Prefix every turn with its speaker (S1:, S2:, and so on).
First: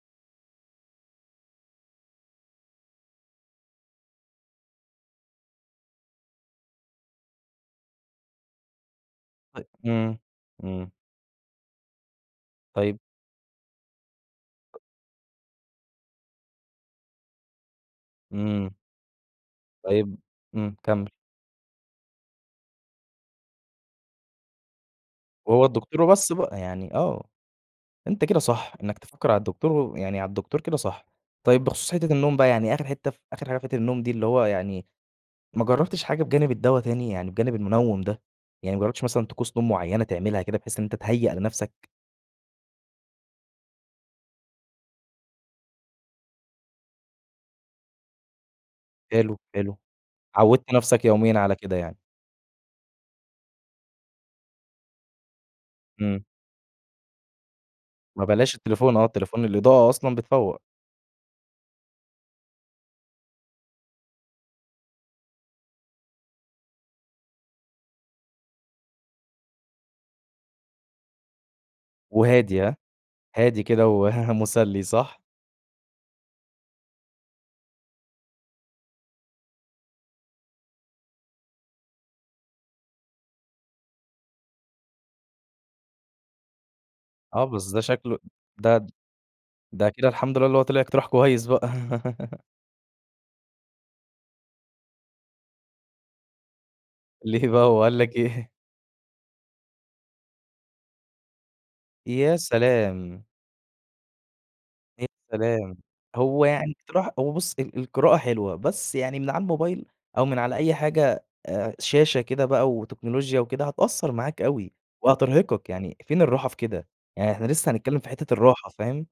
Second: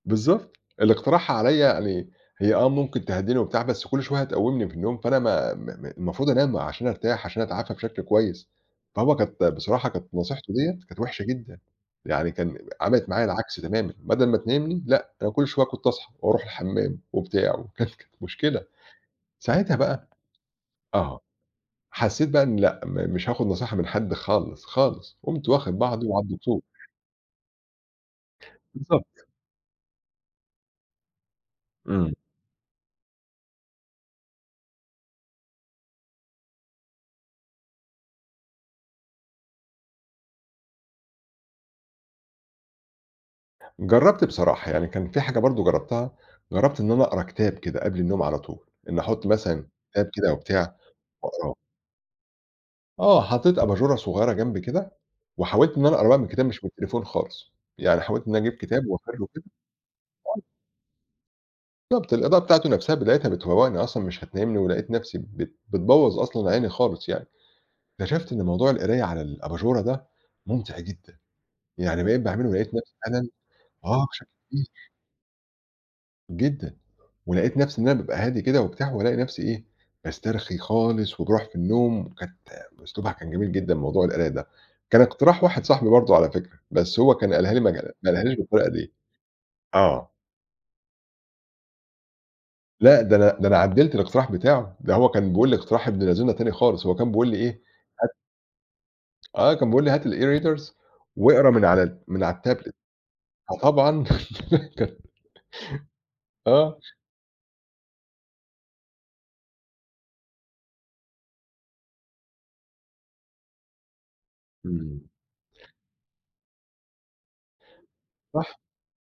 S1: بالضبط، اللي اقترحها عليّا يعني هي آه، ممكن تهدِّيني وبتاع، بس كُلّ شوية هتقُوِّمني من النوم، فأنا م م م المفروض أنام عشان أرتاح، عشان أتعافى بشكل كويس. فهو كانت
S2: طيب
S1: بصراحة كانت
S2: امم،
S1: نصيحته ديّة
S2: امم.
S1: كانت وحشة جدًا، يعني كان
S2: طيب.
S1: عملت معايا العكس تمامًا، بدل ما تنيِّمني، لأ، أنا كُلّ شوية كنت أصحى وأروح الحَمَّام وبتاع، وكان كانت مشكلة.
S2: امم.
S1: ساعتها بقى
S2: طيب امم، كمل.
S1: آه، حسَّيت بقى إن لأ، م مش هآخد نصيحة من حد خالص، خالص قُمت
S2: وهو
S1: واخد
S2: الدكتور
S1: بعضي وعلى
S2: وبَص بقى
S1: الدكتور.
S2: يعني آه، أنت كده صح، إنك
S1: بالضبط.
S2: تفكر على الدكتور و ويعني على الدكتور كده صح. طيب بخصوص
S1: امم.
S2: حِتّة النوم بقى، يعني آخِر حِتّة فآخِر حاجة في حِتّة النوم دي اللي هو يعني ما جربتش حاجة بجانب الدّوا تاني؟ يعني بجانب المُنوِّم ده، يعني ما جربتش مثلًا طقوس نوم مُعيّنة تعملها كده، بحيث إن أنت تهيَّأ لنفسك؟
S1: جربت بصراحة، يعني كان في حاجة برضو جربتها، جربت إن أنا أقرا كتاب كده قبل النوم على طول، إن أحُطّ
S2: حلو،
S1: مثلًا
S2: حلو،
S1: كتاب كده
S2: عوِّدت
S1: وبتاع،
S2: نفسك يوميًا على
S1: وأقراه.
S2: كده يعني؟
S1: آه، حطيت أباجُورة صغيرة جمبي كده، وحاولت إن أنا أقراها
S2: امم.
S1: من الكتاب مش من التليفون خالص، يعني
S2: ما
S1: حاولت إن أنا أجيب
S2: بلاش
S1: كتاب
S2: التليفون، آه،
S1: وأفرُه كده.
S2: التليفون الإضاءة أصلًا
S1: [unintelligible]
S2: بتفوّق.
S1: بالضبط، الإضاءة بتاعته نفسها بتاعتها بتفوّقني أصلًا، مش هتنيّمني ولقيت نفسي بت بتبوَّظ أصلًا عيني خالص يعني، اكتشفت إن موضوع القراية على الأباجُورة ده مُمتع جدًا، يعني بقيت باعمله
S2: وهادي
S1: ولقيت
S2: هاه؟
S1: نفسي فعلًا
S2: هادي كده
S1: آه، بشكل كبير.
S2: ومُسلي صح؟
S1: جدًا، ولقيت نفسي إن أنا بابقى هادي كده وبتاع وألاقي نفسي إيه، باسترخي خالص وباروح في النَّوم، وكانت أسلوبها كان جميل جدًا موضوع القراية ده، كان اقتراح واحد صاحبي برضه على فكرة، بس هو كان
S2: آه،
S1: قالها لي
S2: بس ده
S1: مجال
S2: شكله
S1: قالها لي بالطريقة
S2: ده
S1: ديَّة،
S2: ده كده
S1: آه.
S2: الحمد لله اللي هو طلع اقتراح كويس بقى.
S1: لأ، ده أنا ده أنا عدَّلت الاقتراح بتاعُه، ده هو كان بيقول لي اقتراح ابن لذينا تاني خالص، هو كان بيقول لي
S2: ليه بقى،
S1: إيه
S2: هو قال
S1: هات
S2: لك إيه؟
S1: آه، كان بيقول لي: "هات الEreaders واقرا من على من
S2: يا
S1: على الTablet"
S2: سلام!
S1: فطبعًا كان
S2: يا سلام! هو يعني
S1: آه.
S2: اقتراح هو بُص ال القراءة حلوة، بس يعني من على الموبايل، أو من على أي حاجة، آآ شاشة كده بقى وتكنولوجيا وكده، هتأثّر معاك أوي،
S1: امم.
S2: وهترهِقّك، يعني فين الرّاحة في كده؟ يعني إحنا لسه هنتكلِّم في حِتّة
S1: صح.
S2: الرَّاحة فاهم؟